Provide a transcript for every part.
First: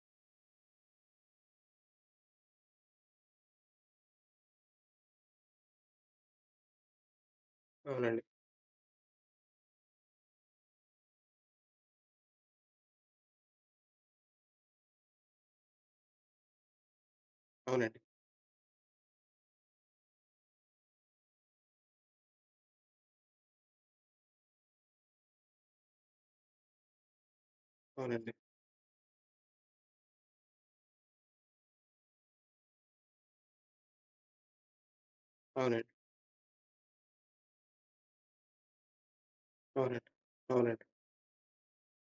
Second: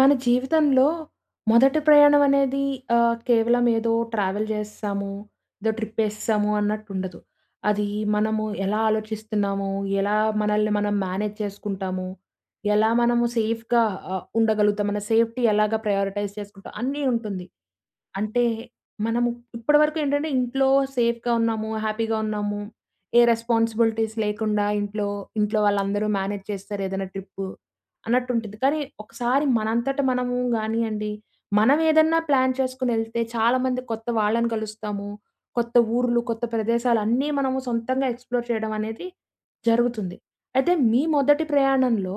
మన జీవితంలో మొదట ప్రయాణం అనేది ఆ! కేవలం ఏదో ట్రావెల్ చేసేసాము, ఏదో ట్రిప్ వేసేసాము అన్నట్టు ఉండదు. అది అవునండి. మనము ఎలా ఆలోచిస్తున్నాము, ఎలా మనల్ని మనం మేనేజ్ చేసుకుంటాము, ఎలా మనము సేఫ్‌గా అ! ఉండగలుగుతాం, మన సేఫ్టీ ఎలాగా ప్రయారిటైజ్ చేసుకుంటాం అన్నీ ఉంటుంది. అవునండి. అంటే మనము ఇప్పటివరకు ఏంటంటే ఇంట్లో సేఫ్‍గా ఉన్నాము, హ్యాపీ‌గా ఉన్నాము, ఏ రెస్పాన్సిబిలిటీస్ లేకుండా ఇంట్లో, ఇంట్లో వాళ్ళందరూ మేనేజ్ చేస్తారు, ఏదైనా ట్రిప్పు అన్నట్టు అవునండి. ఉంటుంది. కానీ ఒకసారి మనంతట మనము గానియ్యండి, మనవేదన్నా ప్లాన్ చేసుకొని వెళ్తే చాలామంది కొత్త వాళ్ళని కలుస్తాము. కొత్త అవునండి. ఊర్లు, కొత్త ప్రదేశాలు అన్నీ మనము సొంతంగా ఎక్స్‌ప్లోర్ చేయడం అనేది అవునండి, జరుగుతుంది. అయితే అవునండి. మీ మొదటి ప్రయాణంలో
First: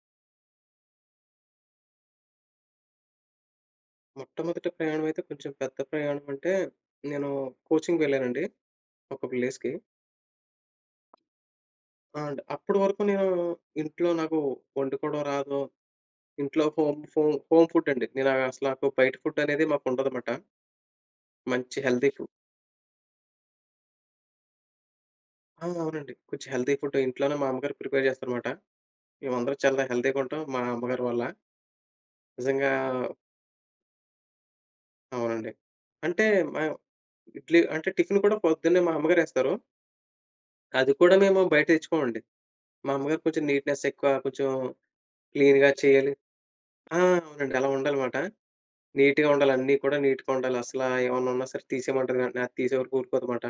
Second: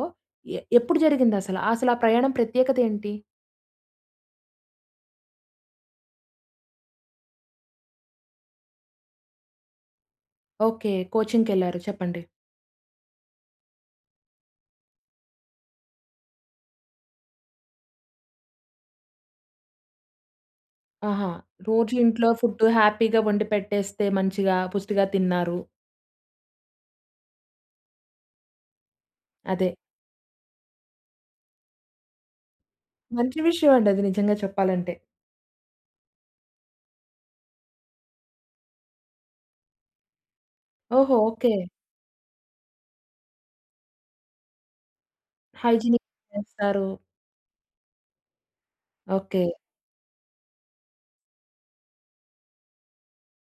ఎ ఎప్పుడు జరిగింది అసల? అసలా ప్రయాణం ప్రత్యేకత ఏంటి? మొట్టమొదటి ప్రయాణం అయితే కొంచెం పెద్ద ప్రయాణం అంటే నేను కోచింగ్‌కి వెళ్ళానండి, ఒక ప్లేస్‌కి. ఓకె. కోచింగ్ కెళ్లారు, అ! చెప్పండి. అండి, అప్పటి వరకు నేను ఇంట్లో నాకు వండుకోవడం రాదు. ఇంట్లో హోమ్ హోమ్ హోమ్ ఫుడ్ అండి. నేను అసల బయట ఫుడ్ అనేది మాకుండదమాట. ఆహా! మంచి రోజు హెల్తీ ఫుడ్. ఇంట్లో ఫుడ్ హ్యాపీగా వండిపెట్టేస్తే మంచిగా పుష్టిగా తిన్నారు. అవునవునండి. కొంచెం హెల్తీ ఫుడ్ ఇంట్లోనే మా అమ్మగారు ప్రిపేర్ చేస్తారనమాట. మేమందరం అదే. చాలా హెల్తీగా ఉంటాం మా అమ్మగారి వల్ల. నిజంగా మంచి విషయం అండి అది, నిజంగా చెప్పాలంటే. అవునండి. అంటే మా ఇడ్లీ అంటే టిఫిన్ కూడా పొద్దున్నే మా అమ్మగారు ఏస్తారు. అది కూడా ఓహో! మేము ఓకె. బయట తెచ్చుకోమండి. మా అమ్మగారు కొంచెం నీట్నెస్ ఎక్కువ. కొంచెం క్లీన్‌గా హైజినిక్ చేయాలి. చేస్తారు. ఆ! అవునండి అలా ఉండాలనమాట. నీట్‌గా ఓకె. ఉండాలి. అన్నీ కూడా నీట్‌గా ఉండాలి. అసల ఏమన్నా ఉన్నా సరే తీసేయమంటారు వెంటనే. అది తీసే వరకు ఊరుకోదు అనమాట.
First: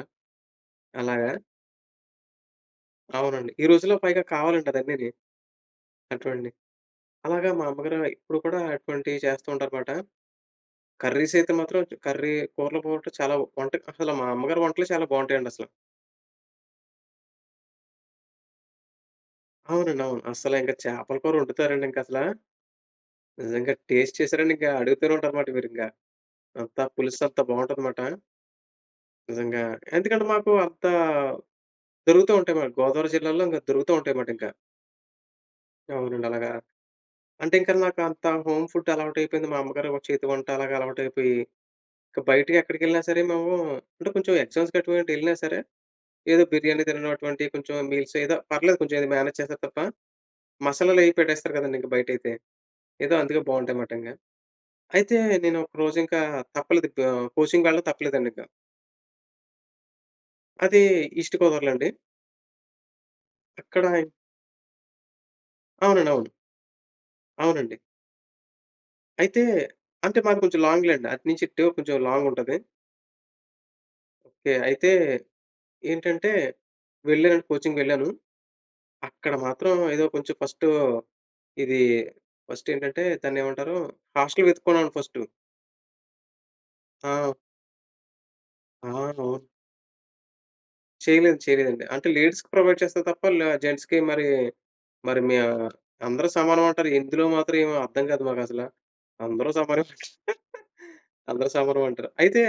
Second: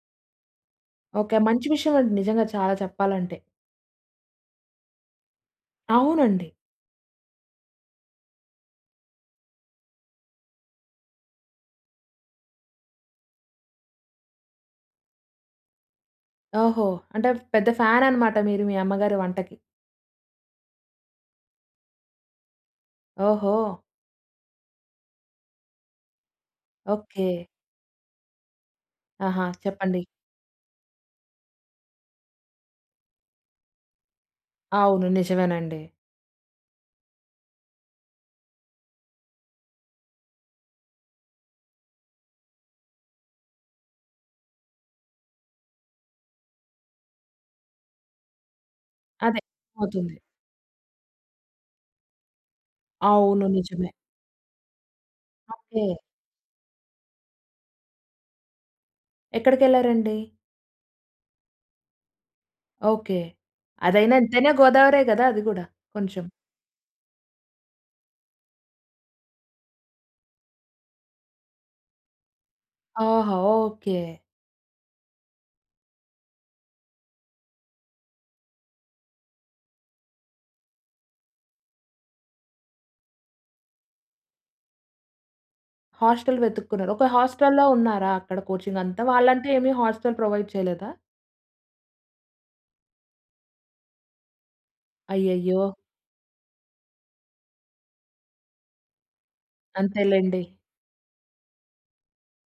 అలాగా ఓకె. మంచి విషయం అండి. నిజంగా చాలా చెప్పాలంటే. అవునండి. ఈ రోజుల్లో పైగా కావాలంటరు అన్నీని. అవునండి. అటువంటి అలాగా మా అమ్మగారు ఇప్పుడు కూడా అటువంటివి చేస్తూ ఉంటారు మాట. కర్రీస్ అయితే మాత్రం కర్రీ కూరల పోట్లు చాలవ్ వంట అసలు మా అమ్మగారి వంటలు చాలా బావుంటాయండి అసల. ఓహో! అంటే పెద్ద ఫ్యాన్ అనమాట మీరు మీ అమ్మగారి వంటకి. అవునండి, అవును. అస్సలు ఇంకా చేపల కూరొండుతారండి. ఇంకా అసలా... ఓహో! నిజంగా టేస్ట్ చేసారంటే ఇంకా అడుగుతూనే ఉంటారన్నమాట, మీరు ఇంకా. అంతా పులుసు అంత ఓకె. బావుంటాది మాట. ఆహా! నిజంగా. చెప్పండి. ఎందుకంటే మాకు అంతా, దొరుకుతూ ఉంటాయి మాట. గోదావరి జిల్లాల్లో ఇంక దొరుకుతూ ఉంటాయి మాట, ఇంక. అవును. నిజమేనండి. అవునండి. అలాగా. అంటే ఇంకా నాకు అంత హోమ్ ఫుడ్ అలవాటు అయిపోయింది. మా అమ్మగారు ఒక చేతి వంట అలాగా అలవాటు అయిపోయి, ఇక బయటకెక్కడికెళ్ళినా సరే, మేము అంటే కొంచెం ఎగ్జామ్స్ గటువంటి ఎళ్ళినా సరే, ఏదో బిర్యానీ తిననటువంటి కొంచెం మీల్స్, ఏదో పర్లేదు కొంచెం అదే, మేనేజ్ చేస్తారు తప్ప, అవుతుంది. మసాలాలు అవి పెట్టేస్తారు కదండీ ఇంక బయటైతే. ఏదో అందుకే అవును, బావుంటాయి నిజమే. మాట ఇంకా. అయితే నేను ఓకె. ఒకరోజు ఇంకా తప్పలేదు. ఆహ్, కోచింగ్ వెళ్ళడం తప్పలేదండి ఇంక. ఎక్కడికెళ్లారండి? అది ఈస్ట్ గోదావరిలో అండి. ఓకె. అక్కడ అదైనా, ఎంతైనా గోదావరే గదా! అది గూడా అవునండి, కొంచెం. అవును. అవునండి. అయితే, అంటే మాది కొంచెం లాంగ్‌లెండి. అటు నుంచి ఇటు కొంచెం లాంగుంటది. ఆహా! ఓకె. ఒకే. అయితే, ఏంటంటే వెళ్ళానండి కోచింగ్‌కి వెళ్ళాను. అక్కడ మాత్రం ఏదో కొంచెం ఫస్టు, ఇది ఫస్టేంటంటే, దాన్ని ఏమంటారు, హాస్టల్ వెతుక్కున్నానండి ఫస్టు. హాస్టల్ వెతుక్కున్నారు. ఒక ఆ! హాస్టల్‌లో ఉన్నారా, అక్కడ కోచింగ్ ఆ అంతా? రొ వాళ్ళంటూ ఏమి హాస్టల్ ప్రొవైడ్ చేయలేదా? చేయలేదు, చేయలేదండి. అంటే లేడీస్‌కి ప్రొవైడ్ చేస్తారు తప్ప ల జెంట్స్‌కి మరి, మరి మీ అయ్యయ్యో! అందరూ సమానం అంటారు, ఇందులో మాత్రం ఏమి అర్థం కాదు, మాకు అసల. అందరూ సమానం అంతేలెండి. అందరూ సమానం అంటారు. అయితే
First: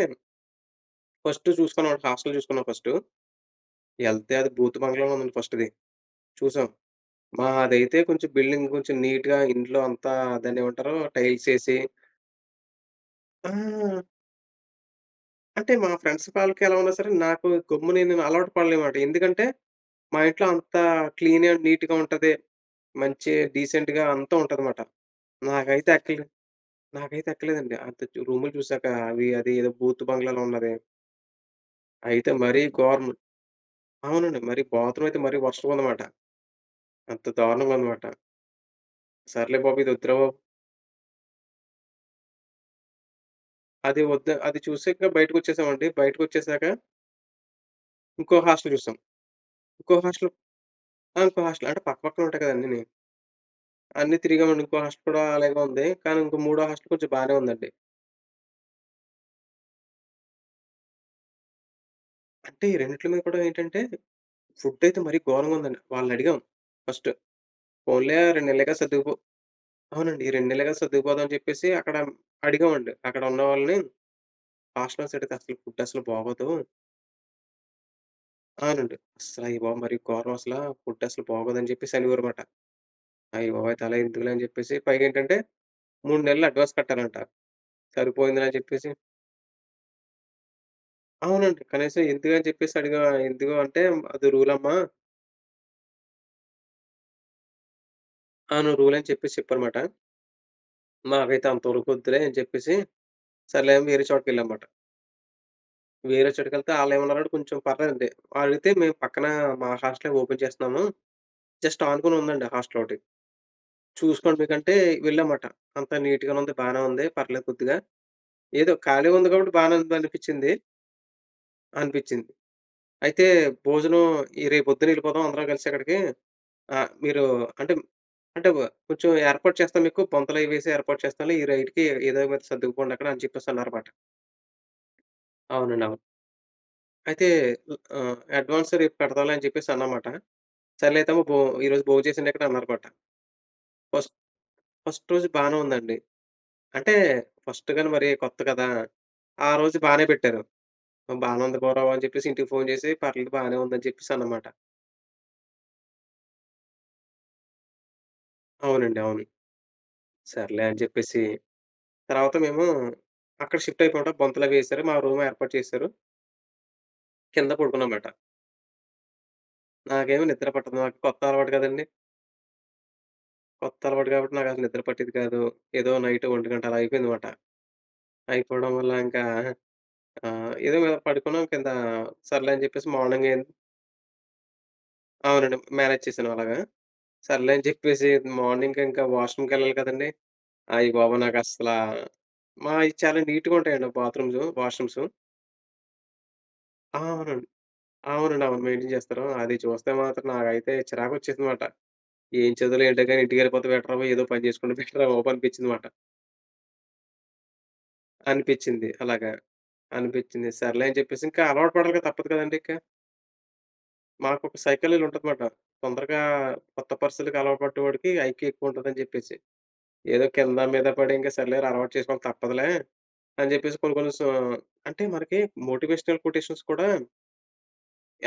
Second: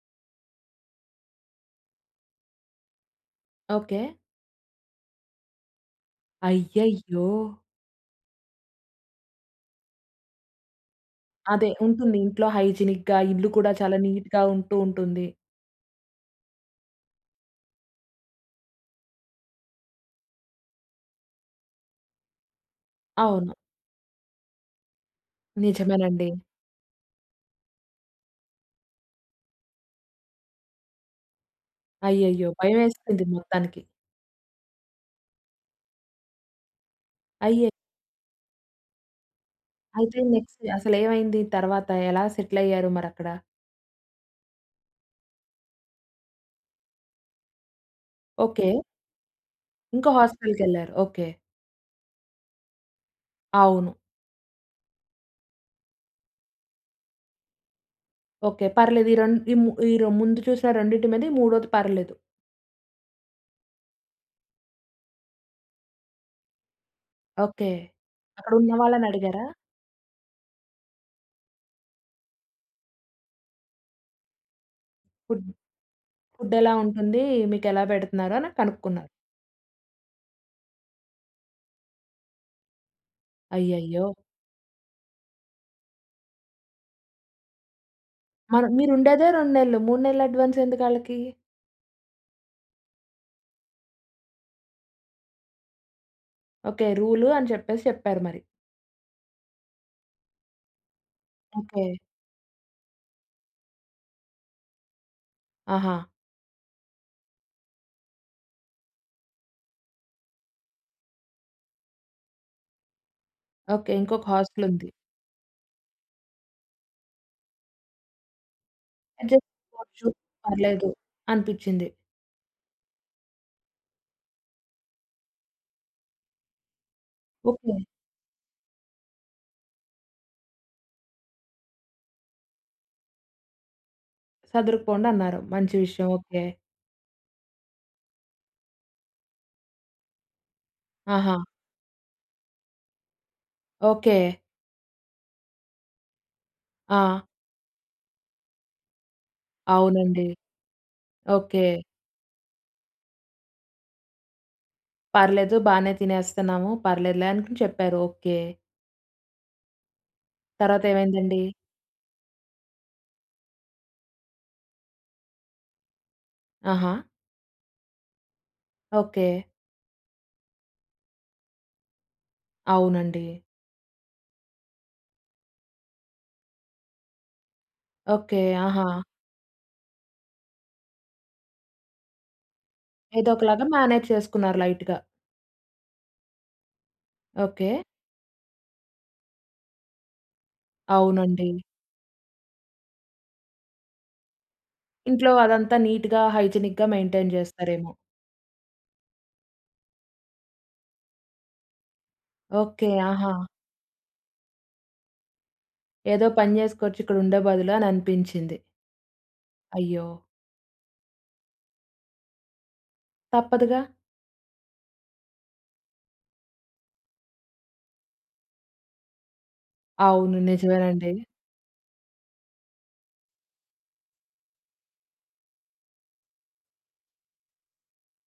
ఫస్టు చూసుకున్నా, హాస్టల్ చూసుకున్నా ఫస్టు. ఓకె. ఎళ్తే అది బూతు బంగ్లలా ఉందది ఫస్ట్‌ది. చూసాం. అయ్యయ్యో! మాదైతే కొంచెం బిల్డింగ్ కొంచెం నీట్‌గా ఇంట్లో అంతా దాన్ని ఏమంటారు టైల్స్ అదే, ఏసి ఉంటుంది. ఇంట్లో హైజీనిక్‌గా ఇల్లు కూడా చాలా ఆ! నీట్‌గా ఉంటూ ఉంటుంది. అంటే, మా ఫ్రెండ్స్ కాళ్ళకి ఎలా ఉన్నా సరే నాకు గమ్మున నేను అలవాటు పడలేనమాట. ఎందుకంటే మా ఇంట్లో అంత క్లీన్ అండ్ నీట్‌గా ఉంటది, మంచి అవును. డీసెంట్‌గా అంతా ఉంటుందమాట. నాకైతే ఎక్కలే నిజమేనండి. నాకైతే ఎక్కలేదండి అంత రూములు చూసాక అవి, అది ఏదో బూత్ బంగ్లాలో ఉన్నది. అయితే అయ్యయ్యో! మరి గోరం, భయమేస్తుంది మొత్తానికి. అవునండి. మరి బాత్రూమ్ అయితే మరి వరస్ట్‌గా ఉందన్నమాట, అంత అయ్యే! దారుణంగా అన్నమాట. సర్లే బాబు, ఇది వద్దురా అయితే బాబు నెక్స్ట్ అసలు ఏమైంది? తర్వాత ఎలా సెటిల్ అయ్యారు మరి అక్కడ? అది వద్దు, అది చూసింకా బయటకి వచ్చేసామండి. బయటకి వచ్చేసాక... ఇంకో హాస్టల్ ఓకె. చూసాం. ఇంకో ఇంకో హాస్టల్. హాస్టల్ కెళ్లారు. ఆ! ఓకె. ఇంకో హాస్టల్, అంటే పక్కపక్కనే ఉంటాయి కదా! అన్నీని. అవును. అన్ని తిరిగామండి. ఇంకో హాస్టల్ కూడా అలాగే ఉంది. కానీ ఇంకో మూడో హోస్టల్ కొంచెం బానే ఉందండి. ఓకె. పర్లేదు. ఈ రెండ్ ఈ ము ఈ ముందు చూసిన, రెండిటి మీద ఈ మూడోది పర్లేదు. అంటే ఈ రెండిట్లలో కూడా ఏంటంటే, ఫుడ్ అయితే మరి గోరంగా ఉందండి. వాళ్ళని అడిగాం ఫస్ట్. ఓకె. పోన్లే 2 అక్కడ నెల్లేగా ఉన్నవాళ్ళని సర్దుకుపో అడిగారా? అవునండి. ఈ 2 నెల్లేగా సర్దుకుపోదాం అని చెప్పేసి అక్కడ అడిగామండి, అక్కడ ఉన్నవాళ్ళని. హాస్ట్లర్స్ ఫుడ్, అడిగితే ఫుడ్ అస్సలు బాగోదు ఫుడ్ ఎలా ఉంటుందీ, మీకు ఎలా పెడుతున్నారు? అని ఆనండి. కనుక్కున్నారు. "అసలు అయ్యా బాబో! మరి గోరం అసలా, ఫుడ్ అస్సలు బాగోదు" అని చెప్పేసి అనేవారనమాట. "అయ్య బాబోయ్! అయితలా అయ్యయ్యో! ఎందుకులే" అని చెప్పేసి పైగా ఏంటంటే, 3 నెలలు అడ్వాన్స్ కట్టాలంట, "సరిపోయిందిలే" అని మన చెప్పేసి మీరు ఉండేదే 2 నెల్లు, 3 నెల్లు అడ్వాన్స్ ఎందుకాళ్ళకి? అవునండి. కనీసం ఎందుకని చెప్పేసి అడిగా, ఎందుకు అంటే అది రూల్ అమ్మా ఓకె, రూలు అని చెప్పేసి, చెప్పారు మరి. అవును. రూల్ అని చెప్పేసి, చెప్పారు మాట. మాకైతే ఓకె. అంతోరుకొద్దులే, అని చెప్పేసి, సర్లే అని వేరే చోటికి వెళ్ళాంమాట. ఆహా! వేరే చోటకి ఎళ్తే, ఆళ్ళు ఏమన్నారంటే, కొంచెం పర్లేదండి. ఆలైతే మేము పక్కన మా హాస్టల్ ఓపెన్ చేస్తున్నాము, జస్ట్ ఆనుకునుందండి హాస్టల్ ఒకటి. ఓకె. ఇంకొక చూసుకోండి హాస్టల్ మీకంటే, ఉంది. వెళ్ళాంమాట. అంతా నీట్‌గానే ఉంది. బానే ఉంది. పర్లేదు కొద్దిగా, ఏదో ఖాళీగా ఉంది అడ్జస్ట్ కాబట్టి, బానే ఉంది కావచ్చు అనిపించింది. పర్లేదు అనిపించింది. అనిపించింది. అయితే భోజనం, ఈ రేపు పొద్దున్న వెళ్ళిపోదాం అందరం కలిసి అక్కడికీ ఆహ్, మీరు ఓకె. అంటే, అంటే కొంచెం ఏర్పాటు చేస్తాం మీకు, బొంతలు అవి వేసి ఏర్పాటు చేస్తాంలే ఈ రైట్‌‌‌కి ఏదో ఒకటి సర్దుకుపోండి అక్కడ అని చెప్పేసి, అన్నారు మాట. సదురుకుపోండి అన్నారు. మంచి అవునండి, అవును. విషయం. ఓకె. అయితే, వు అ అడ్వాన్స్ రేపు కడతాలే అని చెప్పేసి అన్నామాట. "సర్లే, అయితమ్మ బొ ఆహా! ఈరోజు భోం చేసేయండి ఇక్కడ" అన్నారు మాట. First, okay. ఫస్ట్ రోజు బానే ఉందండి. అంటే, ఆ! ఫస్ట్‌గని మరి కొత్త కదా! ఆ రోజు బానే అవునండి, పెట్టారు. బానే ఉంది ఓకె. గౌరవం అని చెప్పేసి, ఇంటికి ఫోన్ చేసి, పర్లేదు బానే ఉంది, అని చెప్పేసి అనమాట. పర్లేదు బానే తినేస్తున్నాము, పర్లేదు‌లే అనుకుని చెప్పారు. ఓకె. అవునండి. అవును. సర్లే అని తర్వాత చెప్పేసి, ఏమైందండి? తర్వాత మేము అక్కడ షిఫ్ట్ అయిపోవడం, బొంతలు అవి ఏసారు. మా రూమ్ ఏర్పాటు చేసారు. ఆహా! కింద పడుకున్నామాట. ఓకె. నాకేమి నిద్ర పట్టదు. నాకు కొత్త అలవాటు కదండీ! అవునండి. కొత్త అలవాటు. కాబట్టి, నాకు అసలు నిద్ర పట్టేది కాదు. ఏదో నైట్ 1 గంట అలా అయిపోయేది మాట. ఓకె. అయిపోవడం ఆహా! వల్ల ఇంకా ఆహ్, ఏదో పడుకున్నాం కింద. సర్లే అని చెప్పేసి, మార్నింగ్ అయి ఏదొకలాగా మేనేజ్ చేసుకున్నారు లైట్‌గా. అవునండి. మేనేజ్ చేశాను అలాగా. సర్లే అని ఓకె. చెప్పేసి, మార్నింగ్ ఇంకా వాష్రూమ్ కెళ్ళాలి కదండీ! అయ్య బాబో! అవునండి. నాకస్సలా, మాయి చాలా నీట్‌గా ఉంటాయండి. Bathrooms, washrooms. ఇంట్లో అదంతా నీట్‌గా, హైజినిక్‌గా, ఆ! మెయింటైన్ అవునండి. చేస్తారేమో. అవునండి, అవును. మెయింటైన్ చేస్తారు. అది చూస్తే మాత్రం నాకైతే, చిరాకు వచ్చేసిందిమాట. ఏం చదువులే ఓకె. ఏంటో కానీ, ఆహా! ఇంటికెళ్ళిపోతే, బెటర్‌ బాబు, ఏదో పని చేసుకుంటే బెటర్ రా బాబు! అనిపించింది మాట. ఏదో పని చేసుకోవచ్చు, ఇక్కడ ఉండే బదులు అని అనిపించింది. అనిపించింది. అలాగా, అయ్యో! అనిపించింది. సర్లే అని చెప్పేసి, ఇంకా అలవాటు పడాలిగా, తప్పదు కదండీ! ఇంకా. తప్పదుగా! మాకు ఒక సైకులర్ ఉంటది మాట. తొందరగా కొత్త పరిస్తితికి అలవాటు పడ్డ వాడికి ఐక్యూ ఎక్కువ ఉంటది, అని చెప్పేసి. ఏదో అవును, కింద మీద నిజమేనండి. పడి, ఇంకా సర్లేరా అలవాటు చేసుకోవాలి. తప్పదులే! అని చెప్పేసి, కొన్ని, కొన్ని సొ అంటే, మనకి మోటివేషనల్ కోటేషన్స్ కూడా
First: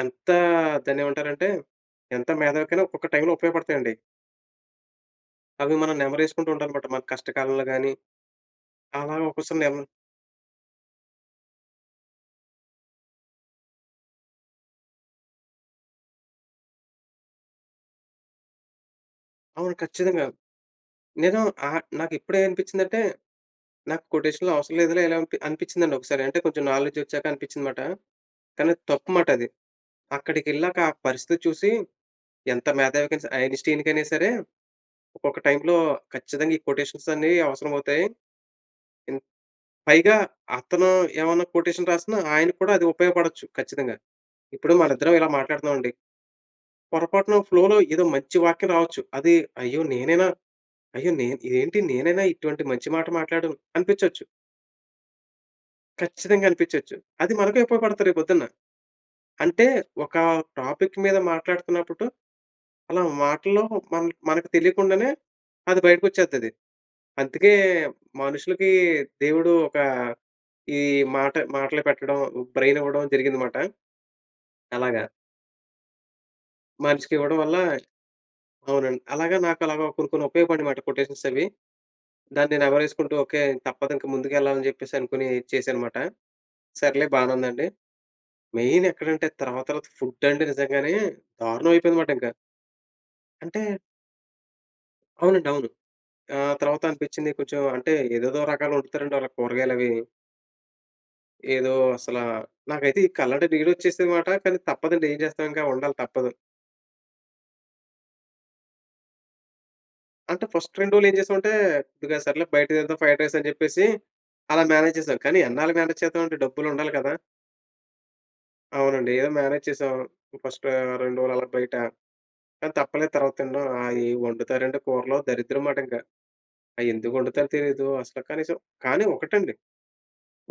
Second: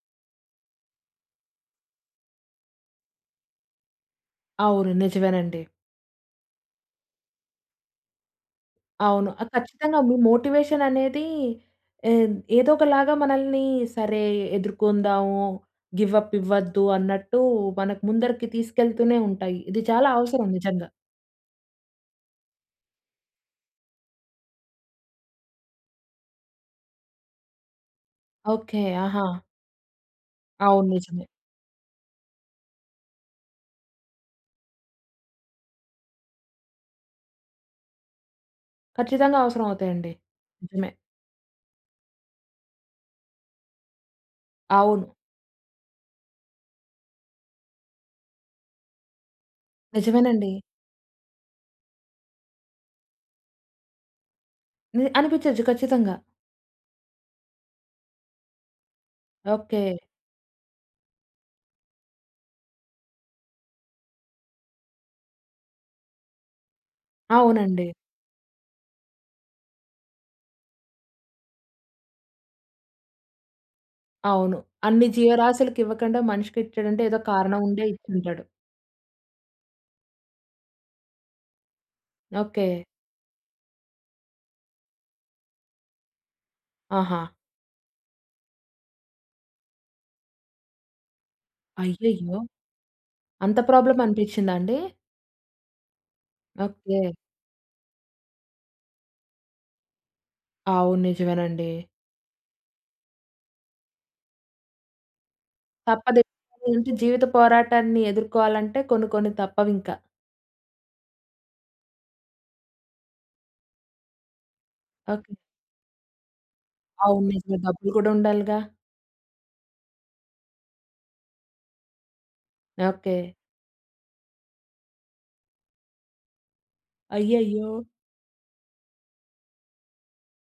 ఎంతా దాన్ని ఏమంటారంటే, ఎంత మేధావికైనా ఒక్కొక్క టైమ్‌లో ఉపయోగపడతాయండి. అవును. నిజమేనండి. అవి మనం నెమరు వేసుకుంటూ ఉండాల మాట. మన కష్టకాలంలో గాని, అలాగా అవును. ఒక్కో ఆహ్, సారి నెమ కచ్చితంగా మీ మోటివేషన్ అనేది ఎ ఏదో ఒకలాగా మనల్ని, సరే ఎదుర్కొందాము గివ్ అప్ ఇవ్వద్దు, అన్నట్టు, మనకు ముందరికి తీసుకెళ్తూనే ఉంటాయి. అవును ఇది చాలా కచ్చితంగా. అవసరం నిజంగా. నేను ఆహ్, నాకు ఇప్పుడే అనిపించిందంటే నాకు కొటేషన్‌లు అవసరం లేదులే! ఇలాంపి అనిపించిందండి ఒకసారి. అంటే కొంచెం నాలెడ్జ్ వచ్చాక అనిపించింది మాట. కానీ అది ఓకె. తప్పు ఆహా! మాట అది. అక్కడికి ఎళ్ళాక అవును, ఆ నిజమే. పరిస్థితి చూసి, ఎంత మేధావికయినా సరే! ఐన్ స్టీన్ కైనా సరే! ఒక్కొక్క టైమ్‌లో కచ్చితంగా ఈ కొటేషన్స్ అన్నీ అవసరం అవుతాయి. ఇం కచ్చితంగా! అవసరం అవుతాయండి. పైగా అతను నిజమే. ఏమన్నా కొటేషన్ రాస్తున్నా, ఆయనకి కూడా అది ఉపయోగపడొచ్చు, కచ్చితంగా. ఇప్పుడు మన అవును. ఇద్దరం ఇలా మాట్లాడుతున్నామండి. పొరపాటున ఫ్లోలో ఏదో మంచి వాక్యం రావొచ్చు. అది అయ్యో! నేనేనా? నిజమేనండి. అయ్యో! నే ఏంటి నేనేనా ఇటువంటి మంచి మాట మాట్లాడాను? అనిపించొచ్చు. హ్మ్, అనిపించొచ్చు కచ్చితంగా. కచ్చితంగా అనిపించొచ్చు. అది మనకే ఉపయోగపడత రేపొద్దున్న. అంటే ఓకె. ఒక టాపిక్ మీద మాట్లాడుతున్నప్పుడు, అలా మాటలో మన్ మనకు తెలియకుండానే అది బయటకి వచ్చేద్దది. అందుకే అవునండి. మనుషులకి దేవుడు ఒక ఈ మాట మాటలు పెట్టడం బ్రెయిన్ ఇవ్వడం జరిగింది మాట. అవును. అలాగా... అన్ని జీవరాశులకి ఇవ్వకండా, మనిషికే ఇచ్చాడంటే మనిషికి ఏదో ఇవ్వడం వల్ల కారణం ఉండే ఇచ్చుంటాడు. అవునండి. అలాగా నాకు అలాగా కొన్ని కొన్ని ఉపయోగపడినమాట కొటేషన్స్ అవి. దాన్ని నెమరు ఓకె. వేసుకుంటూ, "ఓకె! తప్పదు ఇంకా ముందుకు వెళ్ళాలని" చెప్పేసి అనుకోని చేశాను మాట. సర్లే! ఆహా! బానే ఉందండి. మెయిన్ ఎక్కడంటే, తర్వాత తర్వాత ఫుడ్ అండీ, నిజంగానే దారుణం అయిపోయింది మాట ఇంకా. అయ్యయ్యో! అంత అంటే ప్రాబ్లమ్ అనిపించిందా అండి? అవునండి, అవును. ఆహ్, తర్వాత ఓకె. అనిపించింది కొంచెం అంటే, ఏదేదో రకాలు వండుతారండి, వాళ్ళు కూరగాయలు అవి. అవును, ఏదో, నిజమేనండి. అసల నాకైతే ఈ కళ్ళంట నీళ్ళొచ్చేసింది మాట. కానీ తప్పదండి, ఏం చేస్తాం? ఇంక ఉండాలి, తప్పదు, తప్పదు. జీవిత పోరాటాన్ని ఎదుర్కోవాలంటే కొన్ని కొన్ని తప్పవు ఇంక. అంటే ఫస్ట్ 2 రోజులు ఏం చేసామంటే, "సర్లే బయట తిందాం ఫ్రైడ్ రైస్" అని చెప్పేసి, అలా మేనేజ్ చేసాం. ఓకే. కానీ ఎన్నాళ్ళు, మేనేజ్ చేద్దామంటే డబ్బులు ఉండాలి కదా! అవును, నిజమే. డబ్బులు కూడా ఉండాలిగా. అవునండి ఏదో మేనేజ్ చేసాం ఫస్ట్ 2 రోజులు అలా బయట, కానీ తప్పలేదు ఓకే. తర్వాత తినడం. ఆ, ఏం వండుతారండి కూరలు దరిద్రం మాట ఇంక. అయి ఎందుకు వండుతారో అయ్యయ్యో! తెలీదు, అసలు కనీసం కానీ ఒకటండి,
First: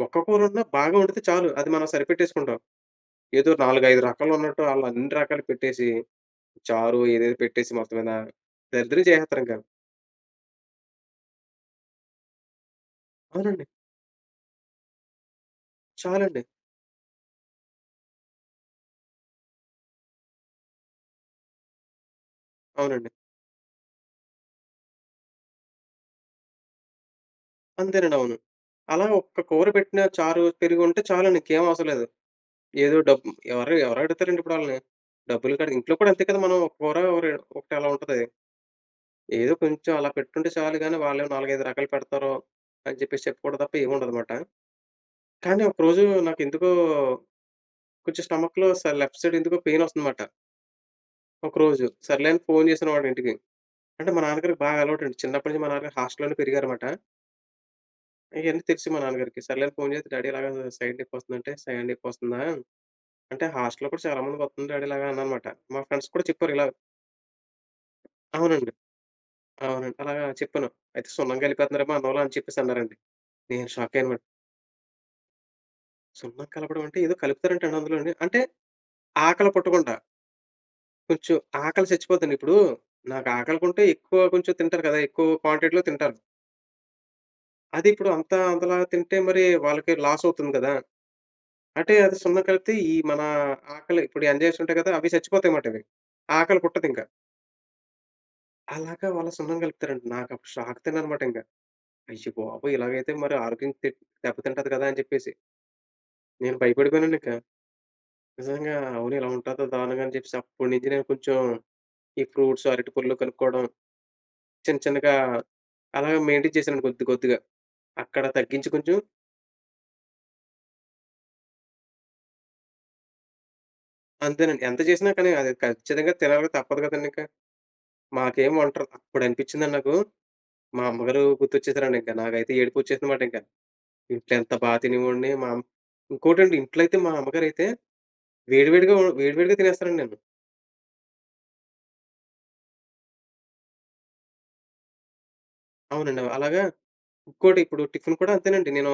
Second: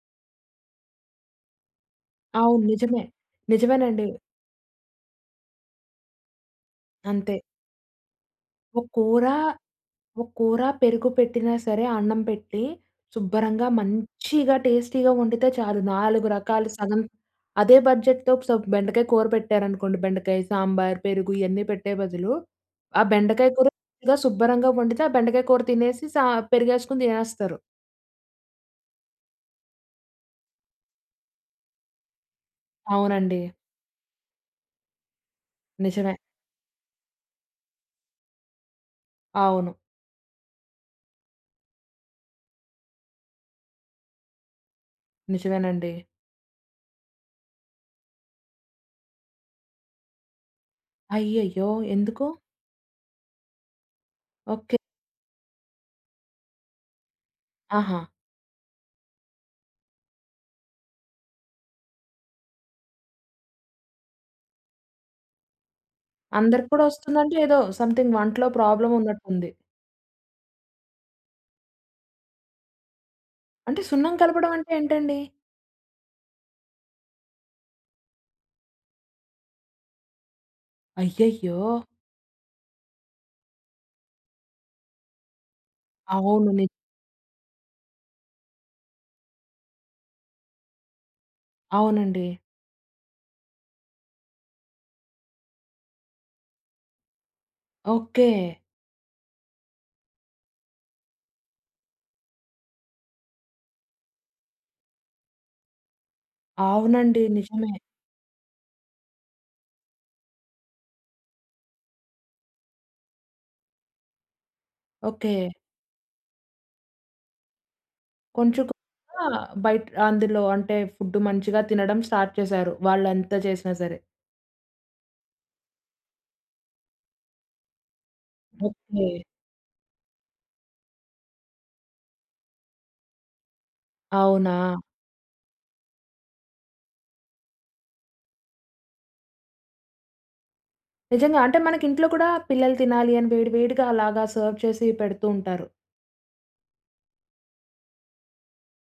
ఒక్క కూర ఉన్న, బాగా వండితే చాలు. అది మనం సరిపెట్టేసుకుంటాం. అవును, నిజమే, ఏదో 4, 5 నిజమేనండి. రకాలున్నట్టు, ఆళ్ళు అన్ని రకాలు పెట్టేసి, చారు ఏదేదో అంతే. పెట్టేసి మొత్తం మీద, ఒక దరిద్రం కూర, చేసేస్తారు ఇంక. ఒక కూర పెరుగు పెట్టినా సరే, అన్నం పెట్టి అవునండి. శుభ్రంగా మంచిగా టేస్టీగా వండితే చాలు. 4 చాలండి. రకాలు సగం అదే బడ్జెట్‌తో, బెండకాయ కూర పెట్టారనుకోండి. బెండకాయ, సాంబార్, పెరుగు ఇవన్నీ పెట్టే బదులు, ఆ అవునండి. బెండకాయ కూర శుభ్రంగా వండితే, ఆ బెండకాయ కూర తినేసి సా పెరిగేసుకొని తినేస్తారు. అంతేనండి, అవును. అలా ఒక్క కూర పెట్టినా, చారు పెరుగు ఉంటే చాలండి. ఇంకేం అవసరం లేదు. ఏదో డబ్బు, అవునండి. ఎవరు ఎవరడుగుతారండి ఇప్పుడు ఆళ్ళని, డబ్బులు కాడ. ఇంట్లో కూడా నిజమే. అంతే కదా మనం, ఒక కూర ఒరే ఒకటి అలా ఉంటది. అది ఏదో అవును. కొంచెం అలా పెట్టుంటే చాలు గాని, వాళ్ళేమో 4, 5 రకాలు పెడతారు, అని చెప్పేసి చెప్పుకోవడం తప్ప ఏముండదు మాట. కానీ ఒక నిజమేనండి. రోజు నాకు ఎందుకో, కొంచెం స్టమక్‌లో లెఫ్ట్ సైడ్ ఎందుకో పెయినొస్తంది మాట. అయ్యయ్యో! ఒకరోజు, ఎందుకు? సర్లే అని ఫోన్ చేశానమాట ఇంటికి. అంటే, మా నాన్నగారికి ఓకె. బాగా అలవాటండి. చిన్నప్పటి నుంచి మా నాన్నగారు హాస్టల్‌లోనే పెరిగారుమాట. ఆహా! ఇయన్నీ తెలిసి మా నాన్నగారికి. సర్లేని ఫోన్ చేసి డ్యాడీ ఇలాగా సైడ్ నెప్పొస్తుందంటే, "సైడ్ నొప్పొస్తుందా?"అంటే హాస్టల్‌లో కూడా చాలా మంది కొత్తుంది డ్యాడీ ఇలాగా అన్నానుమాట. మా ఫ్రెండ్స్‌కు కూడా చెప్పారు ఇలా అందరికి కూడా వస్తుందంటే, ఏదో సంథింగ్ వంటలో అవునండి. ప్రాబ్లం ఉన్నట్టుంది. అవునండి. అలాగా చెప్పాను. "అయితే సున్నం గలిపేత్తన్నారమో అన్నంలో" అని చెప్పేసన్నారండి. నేను అంటే, షాక్ సున్నం అయ్యానుమాట. కలపడం అంటే ఏంటండి? సున్నం కలపడం అంటే, ఏదో కలుపుతారంటండి అందులోనే. అంటే, ఆకలి పుట్టకుండా. కొంచెం అయ్యయ్యో! ఆకలి సచ్చిపోద్దండి. ఇప్పుడు నాకు ఆకలిగుంటే ఎక్కువ కొంచెం తింటరు కదా! ఎక్కువ క్వాంటిటీలో తింటారు. అవును. ని అదిప్పుడు అంతా అంతలా తింటే మరి, వాళ్ళకి లాస్ అవుతుంది కదా! అంటే అది అవునండి. సున్నం కలిపితే ఈ మన ఆకలి ఇప్పుడు ఎంజైమ్స్ ఉంటాయి కదా! అవి సచ్చిపోతాయి మాటవి. ఆకలి పుట్టదింక. ఓకె. అలాగా వాళ్ళ సున్నం కలుపుతారంట. నాకప్పుడు షాక్ తిన్నానుమాటింక. అయ్య బాబోయ్! ఇలాగైతే మరి ఆరోగ్యం టిప్ దెబ్బ తింటది కదా! అని చెప్పేసి. నేను అవునండి. బయపడిపోయానండింకా. నిజమే. నిజంగా. అవును ఇలా ఉంటాదా దారుణంగా అని చెప్పేసి, అప్పుడి నుంచి నేను కొంచెం, ఈ ఫ్రూట్స్, అరటి పళ్ళు కనుక్కోడం. చిన్న, చిన్నగా ఓకె. అలాగా మెయింటెన్ చేశానండి కొద్ది, కొద్దిగా. అక్కడ తగ్గించి కొంచెకొ కొంచెం గా బయట్ అందులో అంటే, ఫుడ్ మంచిగా తినడం స్టార్ట్ చేసారు. వాళ్లంత చేసినా సరే. అంతేనండి. ఎంత చేసినా కానీ, అది ఖచ్చితంగా తినాలి, తప్పదు కదండింక. మాకేం వంటరా ఓకె. అప్పుడు అనిపించిందండి నాకు, మా అమ్మగారు గుర్తొచ్చేసారండింక. నాకైతే ఏడుపొచ్చేసిందిమాటింక. ఇంట్లో ఎంత బాగా అవునా? తినేవోణ్ణి. మాం ఇంకోటండి, ఇంట్లో అయితే, మా అమ్మగారైతే, వేడివేడిగా వొ వేడి వేడిగా తినేస్తానండి నేను. నిజంగా! అంటే, మనకి ఇంట్లో కూడా పిల్లలు తినాలి, అని వేడివేడిగా అలాగా సర్వ్ చేసి, పెడుతూ ఉంటారు. అవునండి. అలాగా, ఇంకోటి ఇప్పుడు టిఫిన్ కూడా అంతేనండి. నేను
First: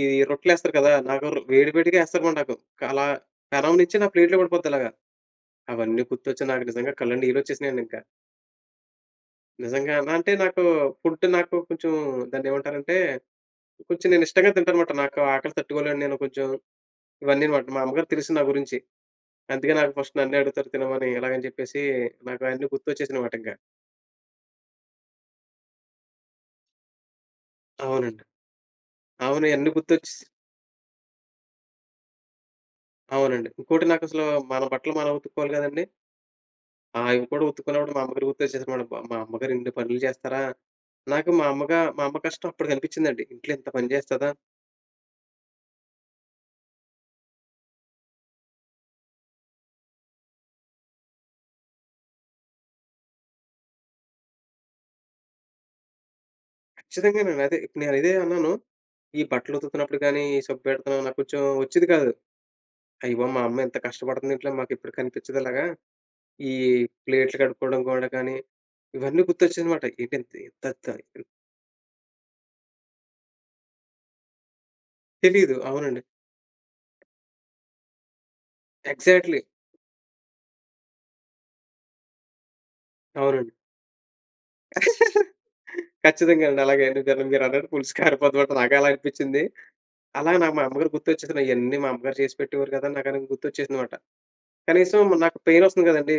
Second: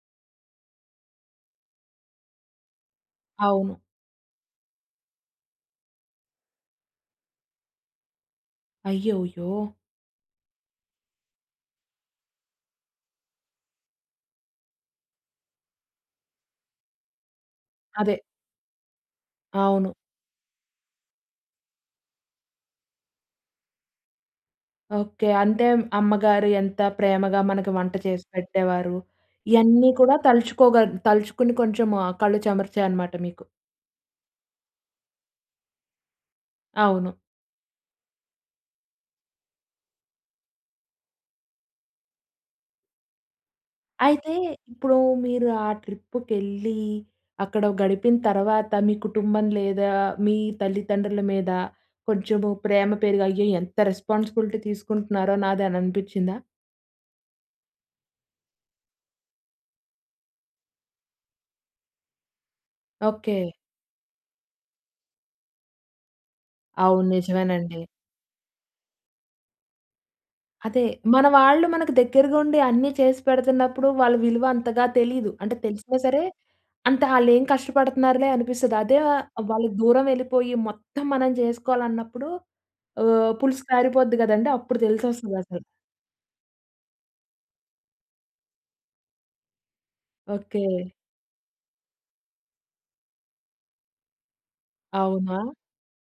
ఈ రొట్టెలేస్తారు కదా! నాగర్ వేడి వేడిగా వేస్తారు మాట, నాకు. అలా పెనం అవును. నించి, నా ప్లేట్‌లో పడిపోద్ది. అలాగా, అవన్నీ గుర్తొచ్చి, నాకు నిజంగా కళ్ళండి, నీళ్ళు వచ్చేసినాయండి ఇంక. అయ్యోయ్యో! నిజంగాన. అంటే, నాకు ఫుడ్, నాకు కొంచెం, దాన్ని ఏమంటారంటే, కొంచెం నేను ఇష్టంగా తింటాను మాట. నాకు ఆకలి తట్టుకోలేను. నేను కొంచెం, ఇవన్నీ మాట. మా అమ్మగారికి అదే. తెలుసు, నా గురించి. అందుకే నాకు, అవును. ఫస్ట్ నన్నే అడుగుతారు. తినమని ఇలాగ అని చెప్పేసి, నాకన్నీ గుర్తొచ్చేసినిమాట ఇంక. ఓకె. అంటే, అమ్మగారి ఎంత ప్రేమగా, మనకు వంట అవునండి. చేసి పెట్టేవారు. అవును, అన్ని ఇయాన్నీ కూడా గుర్తొచ్చస్ తలుచుకోగా తలుచుకుని కొంచెం కళ్ళు చమర్చాయి, అనమాట మీకు. అవునండి. ఇంకోటి నాకు అసలు, మన బట్టలు మనం ఉతుక్కోవాలి కదండీ! ఆ! అవును. అవి కూడా ఉతుకున్నపుడు, మా అమ్మగారు గుర్తుచ్చేసి మాట. మా అమ్మగారు ఇన్ని పనులు చేస్తారా? నాకు మా అమ్మగా, మా అమ్మ కష్టం అప్పుడు కనిపించిందండి. ఇంట్లో ఇంత పని చేస్తదా? అయితే ఇప్పుడు, మీరు ఆ ట్రిప్పుకెళ్ళీ, అక్కడ గడిపిన తర్వాత, మీ కుటుంబం లేదా మీ తల్లిదండ్రుల మీద, కొంచెము ప్రేమ పెరిగి, "అయ్యో! ఎంత రెస్పాన్సిబిలిటీ తీసుకుంటున్నారో! నాది," అని అనిపించిందా? ఖచ్చితంగానండి అదే. నేను ఇదే అన్నాను. ఈ బట్టలు ఉతుకుతున్నప్పుడు కానీ, సబ్బెడతం నాకు కొంచెం వచ్చేది కాదు. అయ్య బాబోయ్! మా ఓకె. అమ్మ ఎంత కష్టపడుతుంది. ఇంట్లో మాకు ఎప్పుడు కనిపించదు అలాగా. ఈ అవును, ప్లేట్లు కడుక్కోవడం నిజమేనండి. కూడా కానీ, ఇవన్నీ గుర్తొచ్చింది అన్నమాట. ఇదేంటి త అదే. తయి మన వాళ్ళు మనకి దగ్గరగా ఉండి అన్నీ చేసి పెడుతున్నప్పుడు వాళ్ళ విలువ అంతగా తెలీదు. తెలీదు. అంటే తెలిసినా అవునండి. సరే, అంత ఆళ్ళేం కష్టపడుతున్నారులే, అనిపిస్తుంది. అదే వ ఎగ్జాక్ట్‌లీ. వాళ్ళు దూరం వెళ్ళిపోయి, మొత్తం మనం చేసుకోవాలన్నప్పుడు హ్మ్. అవునండి. పులుసు కారిపోద్ది కదండీ! అప్పుడు తెలిసొస్తది అసలు. ఖచ్చితంగా అండి. అలాగే అండి. దెబ్బకి మీరు అన్నట్టు పులుసు కారిపోతాం అంటే నాకు అలాగే అనిపించింది. అలా నాకు మా ఓకె. అమ్మగారు గుర్తొచ్చేసింది. ఇయన్నీ మా అమ్మగారు చేసిపెట్టేవారు కదా! నాకు అది గుర్తొచ్చేసిందిమాట. కనీసం నాకు అవునా! పెయిన్ వస్తుంది కదండీ.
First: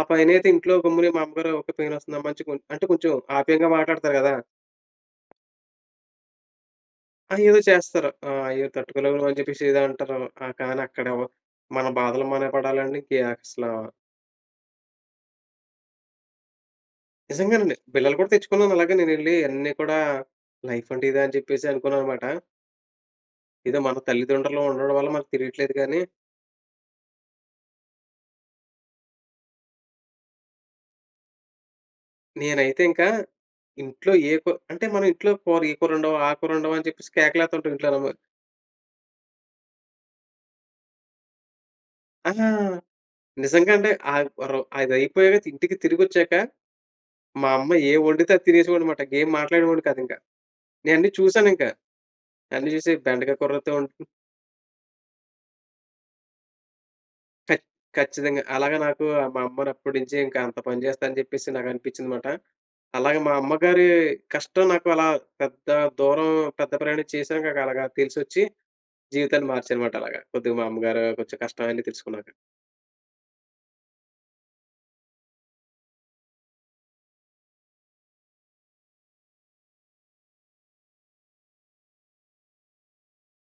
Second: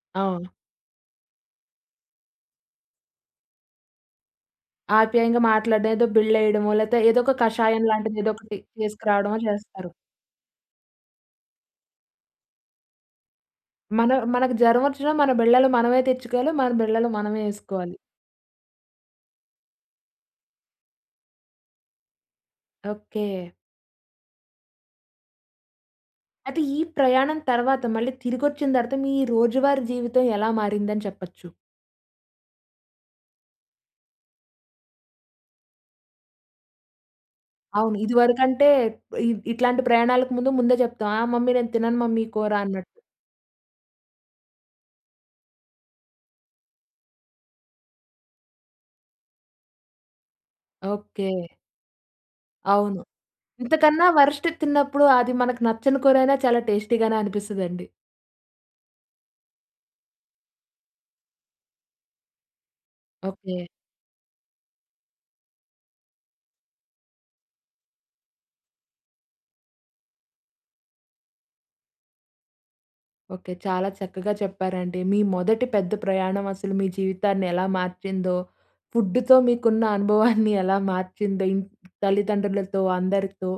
ఆ పైన అవును. అయితే ఇంట్లో గమ్మునే, మా అమ్మగారు ఒక, "పెయిన్ వస్తుందమ్మా" అని చె అంటే, కొంచెం ఆప్యాయంగా మాట్లాడుతారు కదా! ఆప్యాయంగా మాట్లాడడం, ఏదో బిళ్ళ వేయడమో, లేకపోతే ఏదో ఒక అయ్యోవొ కషాయం చేస్తారు. లాంటిది, ఆ! ఏదో ఒకటి "అయ్యో! తట్టుకోలేవు రా" అని తీసుకురావడమో చెప్పేసి ఏదో చేస్తారు. అంటరు. ఆహ్, కానీ అక్కడ మన బాధలు మనమే పడాలండి. కే అసలు. మన మనకు జ్వరం వచ్చినా, మన బిళ్ళలు మనమే తెచ్చుకోవాలి. మన బిళ్ళలు మనమే నిజంగానండి. వేసుకోవాలి. బిళ్ళలు కూడా తెచ్చుకున్నాను అలాగే నేను ఎళ్లి అన్నీ కూడా. లైఫ్ అంటే ఇదా! అని చెప్పేసి అనుకున్నానుమాట. ఓకె. ఏదో మన తల్లిదండ్రులు ఉండడం వల్ల, మనకి తెలియట్లేదు గాని అయితే ఈ ప్రయాణం తర్వాత, మళ్ళీ తిరిగొచ్చిన తర్వాత, మీ రోజువారీ జీవితం ఎలా మారిందని చెప్పొచ్చు? నేనైతే ఇంకా, ఇంట్లో ఏ కు అంటే మనం ఇంట్లో కూర, "ఈ కూరొండవా, ఆ కూరొండవా?" అని చెప్పేసి కేకలేతుంటాం అవును. ఇంట్లోనేమో ఇదివరకంటే, ఇ ఇట్లాంటి ప్రయాణాలకు ముందు ముందే చెప్తాం. "ఆ మమ్మీ నేను తినను మమ్మీ అహ! కూర" అన్నట్టు. నిజంగా అంటే, ఆహ్, వర్ అది అయిపోయాక ఇంటికి తిరిగొచ్చాక. మా అమ్మ ఏం వండితే అది తినేసేవాడిని అనమాట. ఇగేం మాట్లాడేవాడిని కాదింక. నేఅన్ని ఓకె. చూశానింకా, అన్ని చూసి అవును. బెండకాయ కూరతో ఇంతకన్నా ‌వరస్ట్‌ది తిన్నప్పుడు, అది మనకు నచ్చని కూరైనా చాలా టేస్టీగానే ఖ అనిపిస్తదండి. ఖచ్చితంగా. అలాగ నాకు మా అమ్మనప్పటినుంచి ఇంకా అంత పని చేస్తా అని చెప్పేసి నాకు అనిపించింది మాట. అలాగే మా ఓకె. అమ్మగారి కష్టం నాకు అలా పెద్ద దూరం, పెద్ద ప్రయాణం చేశాను గాక. అలాగ తెలిసొచ్చి, జీవితాన్ని మార్చాననమాట అలాగ. కొద్దిగా మా అమ్మగారు, కొంచెం కష్టం అన్నీ తెలుసుకున్నాక. ఓకె. చాలా చక్కగా చెప్పారండి. మీ మొదటి పెద్ద ప్రయాణం అసలు మీ జీవితాన్ని ఎలా మార్చిందో, ఫుడ్డుతో మీకున్న అనుభవాన్ని ఎలా మార్చిందో, ఇన్ తల్లిదండ్రులతో, అందరితో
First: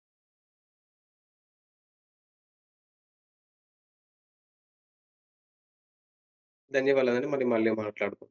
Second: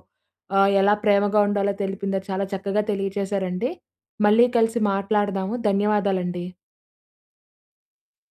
ఆహ్, ఎలా ప్రేమగా ఉండాలో తెలిపింది. చాలా చక్కగా తెలియజేశారండి. మళ్ళీ కలిసి, మాట్లాడదాము. ధన్యవాదాలండి. ధన్యవాదాలండి. మళ్ళీ మళ్ళీ మాట్లాడుకుం